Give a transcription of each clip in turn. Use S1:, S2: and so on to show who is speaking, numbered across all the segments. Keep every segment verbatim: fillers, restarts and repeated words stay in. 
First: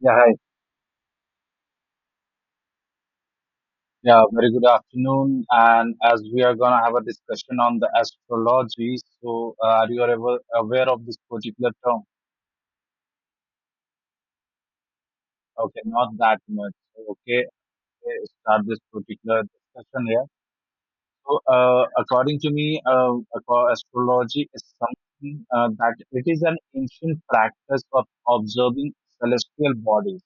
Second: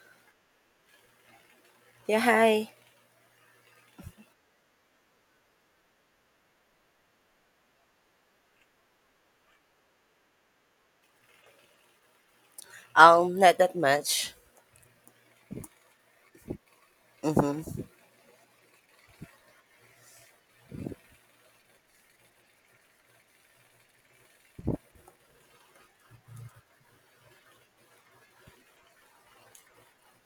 S1: Yeah, hi.
S2: Yeah, hi.
S1: Yeah, very good afternoon. And as we are gonna have a discussion on the astrology, so uh, are you ever aware of this particular term?
S2: Um, not that much.
S1: Okay, not that much. Okay,
S2: Mm-hmm.
S1: okay, start this particular discussion here. So, uh, according to me, uh, aco- astrology is something uh, that it is an ancient practice of observing celestial bodies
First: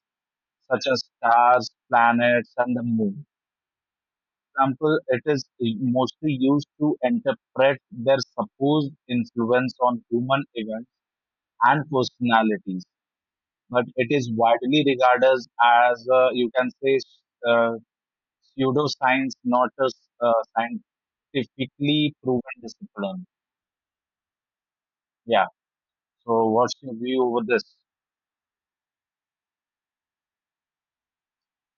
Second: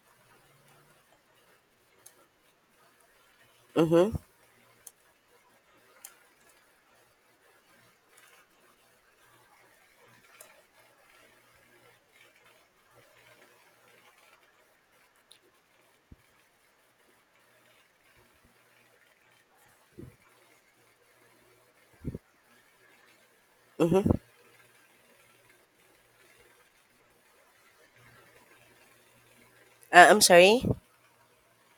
S1: such as stars, planets, and the moon.
S2: Mm-hmm.
S1: Example, it is mostly used to interpret their supposed influence on human events and personalities. But it is widely regarded as, uh, you can say, uh, pseudoscience, not a uh, scientifically proven discipline.
S2: Mm-hmm.
S1: Yeah. So, what's your view over this?
S2: Uh, I'm sorry.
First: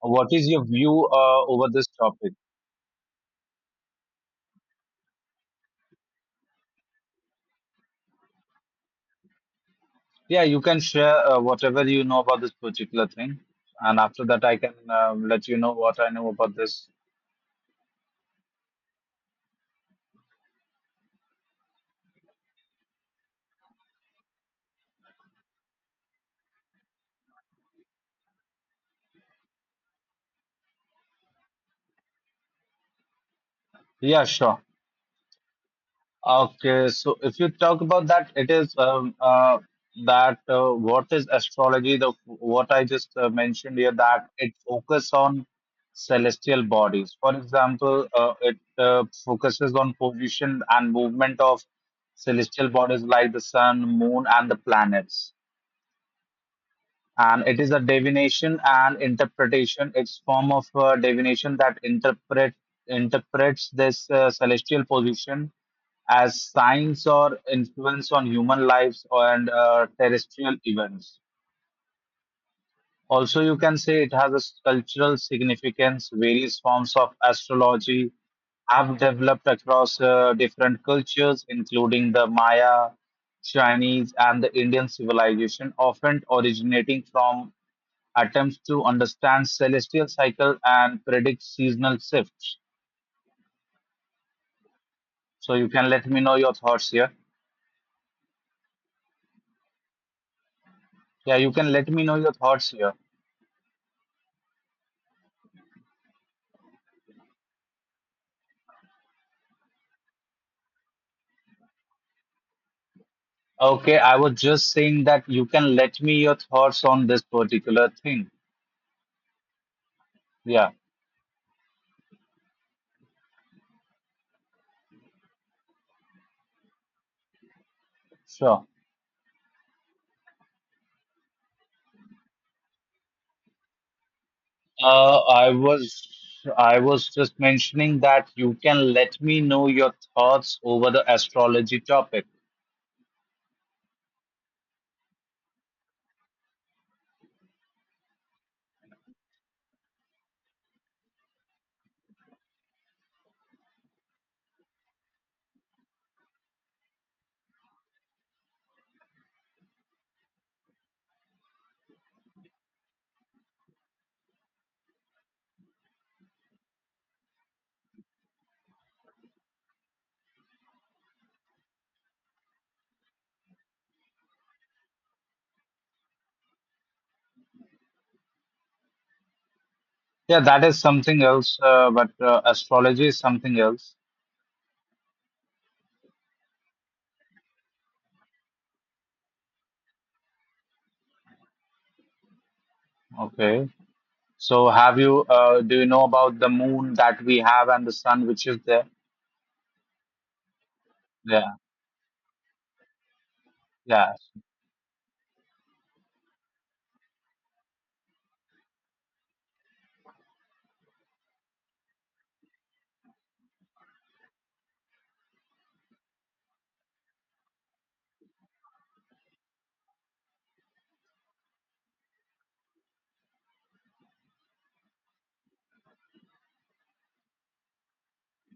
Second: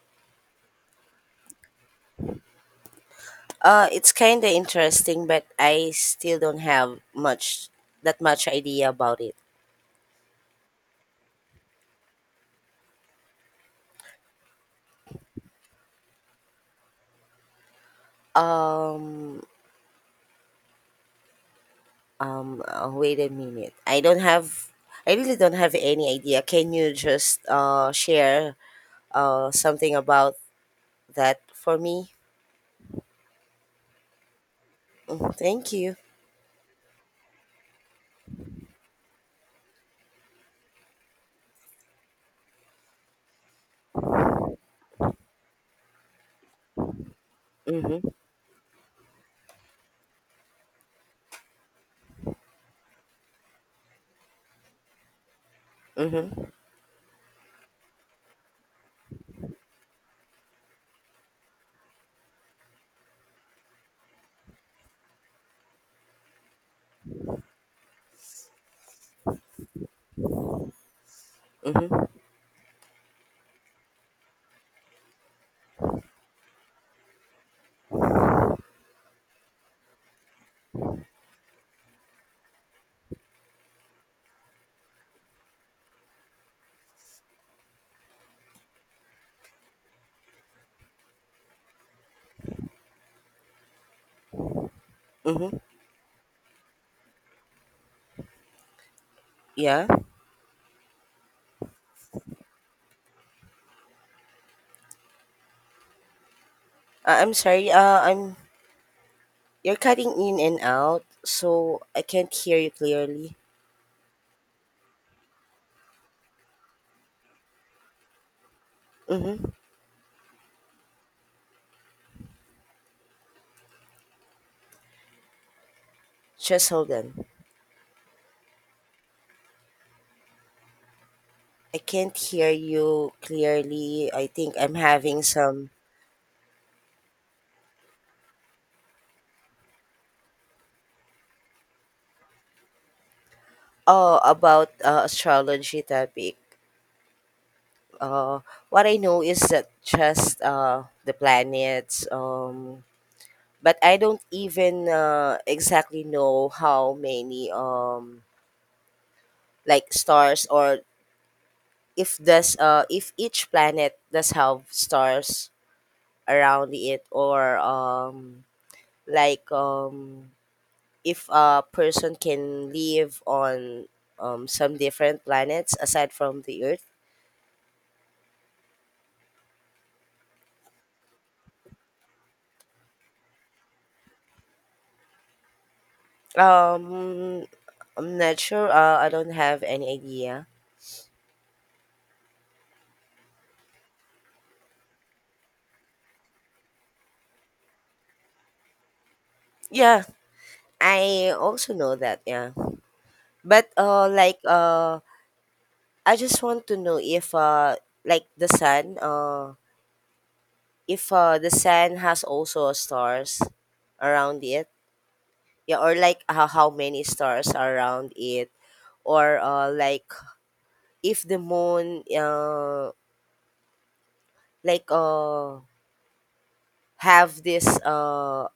S1: What is your view uh, over this topic?
S2: Uh, it's kind of interesting, but I still don't have much that much idea about it.
S1: Yeah, you can share uh, whatever you know about this particular thing, and after that, I can uh, let you know what I know about this.
S2: Um, um, uh, wait a minute. I don't have. I really don't have any idea. Can you just uh share uh something about that for me?
S1: Yeah, sure.
S2: Mm, thank you.
S1: Okay, so if you talk about that, it is um, uh, that uh, what is astrology? The what I just uh, mentioned here that it focuses on celestial bodies. For example,
S2: Mm-hmm.
S1: uh, it uh, focuses on position and movement of celestial bodies like the sun, moon, and the planets.
S2: Mm-hmm.
S1: And it is a divination and interpretation. It's form of uh, divination that interpret interprets this uh, celestial position as signs or influence on human lives and uh, terrestrial events.
S2: Mm-hmm.
S1: Also, you can say it has a cultural significance. Various forms of astrology have developed across uh, different cultures, including the Maya, Chinese, and the Indian civilization, often originating from attempts to understand celestial cycle and predict seasonal shifts. So
S2: Mm-hmm.
S1: you can let me know your thoughts here.
S2: Yeah.
S1: Yeah, you can let me know your thoughts here.
S2: Uh, I'm sorry. Uh, I'm You're cutting in and out, so I can't hear you clearly.
S1: Okay, I was just saying that you can let me your thoughts on this particular thing.
S2: Mm-hmm.
S1: Yeah,
S2: Just hold on.
S1: sure.
S2: I can't hear you clearly. I think I'm
S1: Uh,
S2: having
S1: I
S2: some.
S1: was I was just mentioning that you can let me know your thoughts over the astrology topic.
S2: Oh, about uh, astrology topic. Uh, what I know is that just uh, the planets. Um, but I don't even uh, exactly know how many um like stars, or if does uh if each planet does have stars around it, or um like um if a person can live on um some different planets aside from the earth.
S1: Yeah, that is something else, uh, but uh, astrology is something else.
S2: um I'm not sure. uh, I don't have any idea.
S1: Okay. So have you uh, do you know about the moon that we have and the sun which is there?
S2: Yeah, I
S1: Yeah,
S2: also know that, yeah, but uh
S1: yeah.
S2: like uh I just want to know if uh like the sun, uh if uh the sun has also stars around it. Yeah, or like how, how many stars are around it, or uh, like if the moon, uh, like uh, have this, uh,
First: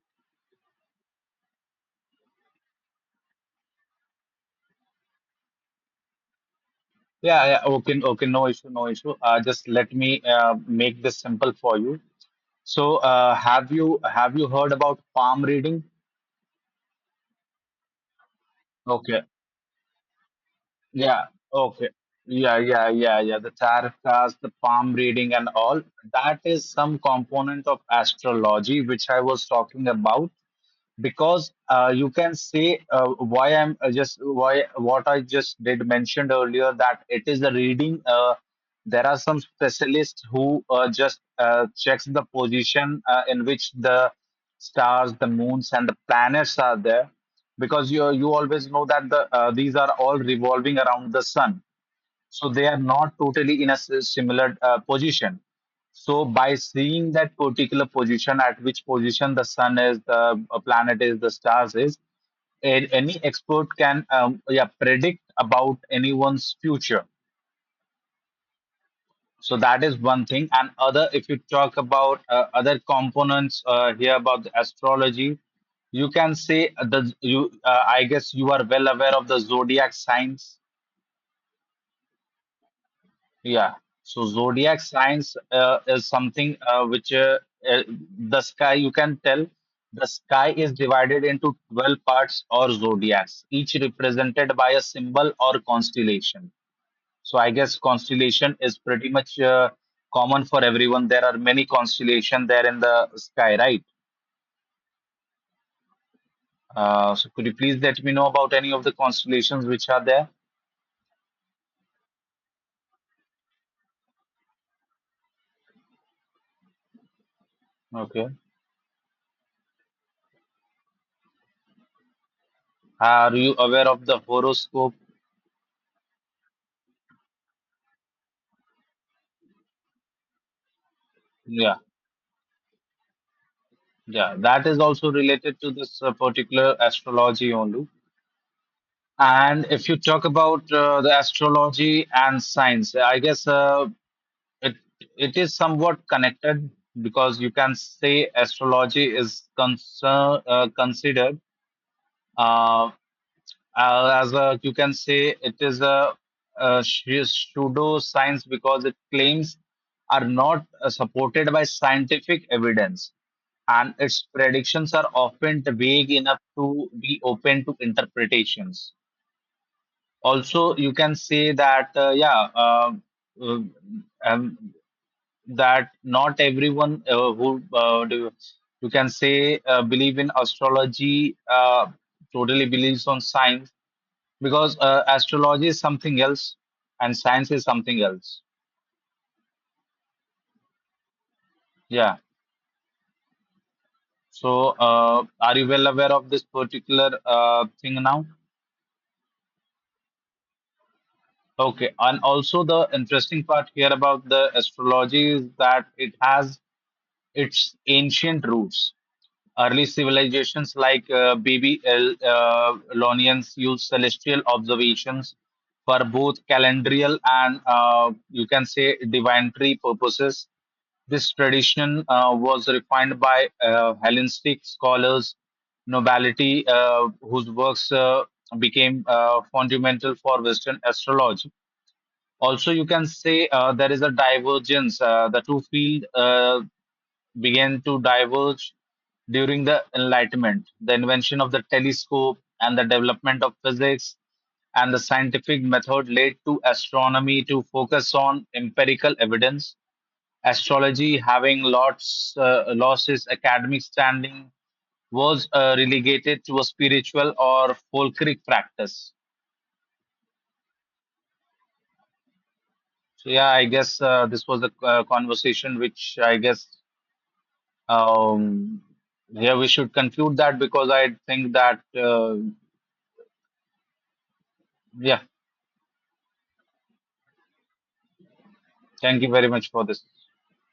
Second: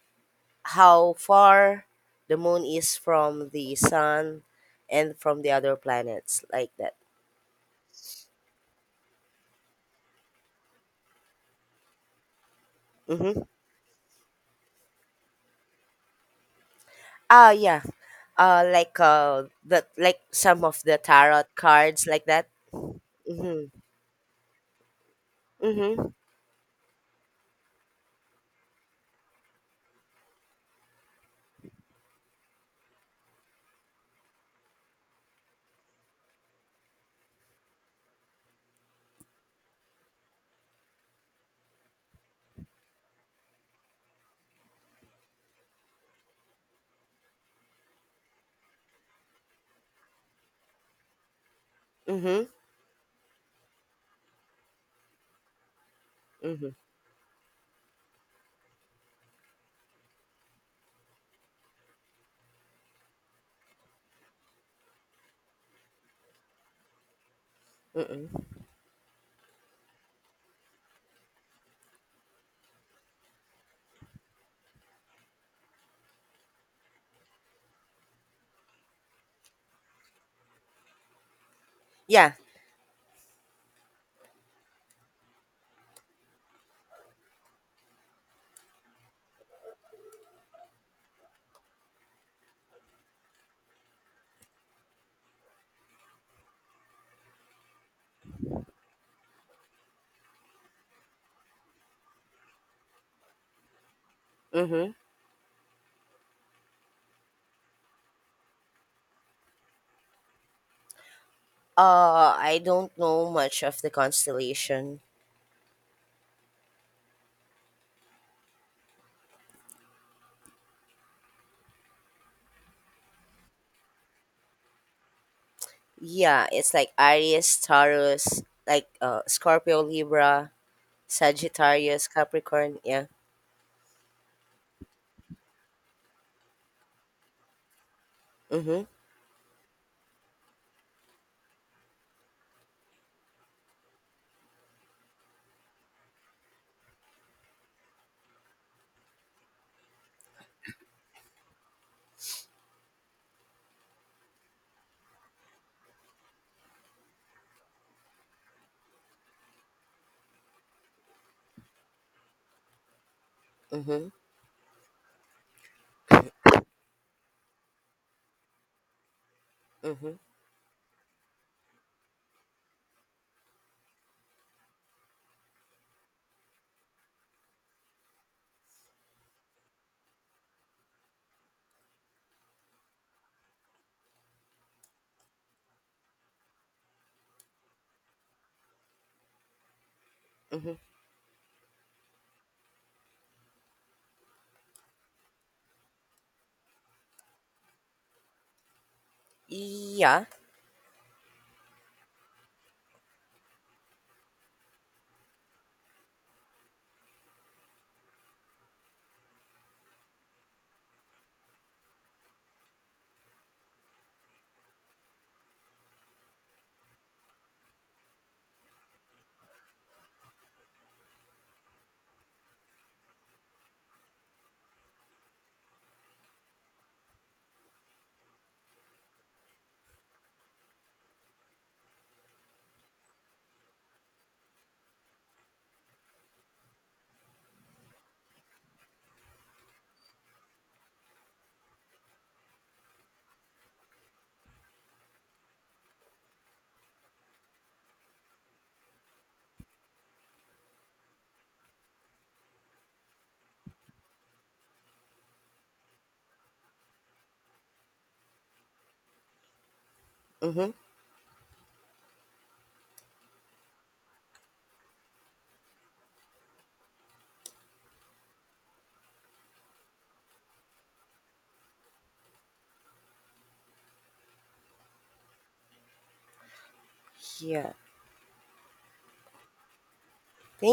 S2: how far the moon is from the sun and from the other planets like that.
S1: Yeah, yeah. Okay, okay, no issue, no issue. Uh, just let me uh, make this simple for you. So uh,
S2: Mm-hmm.
S1: have you have you heard about palm reading?
S2: Ah, yeah, uh, like
S1: Okay.
S2: uh, the like some of the
S1: Yeah.
S2: tarot
S1: Okay.
S2: cards like that.
S1: Yeah, yeah, yeah, yeah. The
S2: Mm-hmm.
S1: tarot cards, the palm reading and all.
S2: Mm-hmm.
S1: That is some component of astrology which I was talking about because uh, you can say uh, why I'm uh, just why what I just did mentioned earlier that it is the reading. Uh, there are some specialists who uh, just uh, checks the position uh, in which the stars, the moons, and the planets are there, because you you always know that the uh, these are all revolving around the sun,
S2: Mm-hmm.
S1: so they are not totally in a s- similar uh, position. So by
S2: Mm-hmm.
S1: seeing that particular position, at which position the sun is, the uh, planet is, the stars is, a- any expert can um, yeah predict about anyone's future.
S2: Mm-hmm.
S1: So that is one thing. And other, if you talk about uh, other components uh, here about the astrology, you can say uh, the you uh, I guess you are well aware of the zodiac signs.
S2: Yeah.
S1: Yeah. So zodiac signs uh, is something uh, which uh, uh, the sky you can tell the sky is divided into twelve parts or zodiacs, each represented by a symbol or constellation. So I guess constellation is pretty much uh, common for everyone. There are many constellations there in the sky, right?
S2: Mm-hmm.
S1: Uh, so could you please let me know about any of the constellations which are there?
S2: uh I don't know much of the constellation.
S1: Okay. Are you aware of the horoscope?
S2: Yeah, it's like Aries, Taurus, like uh, Scorpio, Libra,
S1: Yeah.
S2: Sagittarius, Capricorn. Yeah.
S1: Yeah, that is also related to this uh, particular astrology only.
S2: Mhm.
S1: And if you talk about uh, the astrology and science, I guess uh, it it is somewhat connected because you can say astrology is concern uh, considered, Uh, uh, as uh, you can say, it is a, a pseudo science because its claims are not uh, supported by scientific evidence, and
S2: Mhm.
S1: its predictions are often vague enough to be open to interpretations.
S2: Mhm.
S1: Also, you can say that uh, yeah, uh, um, um, that not everyone uh, who uh, do, you can say uh, believe in astrology, uh, totally believes on science because uh, astrology is something else and science is something else.
S2: Mhm.
S1: Yeah. So, uh, are you well aware of this particular uh, thing now?
S2: Yeah.
S1: Okay. And also, the interesting part here about the astrology is that it has its ancient roots. Early civilizations like uh, B B L uh, Lonians used celestial observations for both calendrial and uh, you can say divinatory purposes. This tradition uh, was refined by uh, Hellenistic scholars, nobility, uh, whose works uh, became uh, fundamental for Western astrology. Also, you can say uh, there is a divergence. Uh, the two field uh, began to diverge during the Enlightenment. The invention of the telescope and the development of physics and the scientific method led to astronomy to focus on empirical evidence. Astrology, having lots, uh, lost its academic standing, was uh, relegated to a spiritual or folkloric practice.
S2: Mhm.
S1: So yeah, I guess uh, this was the uh, conversation which I guess um, here we should conclude that because I think that uh, yeah,
S2: Yeah.
S1: thank you very much for this.
S2: Thank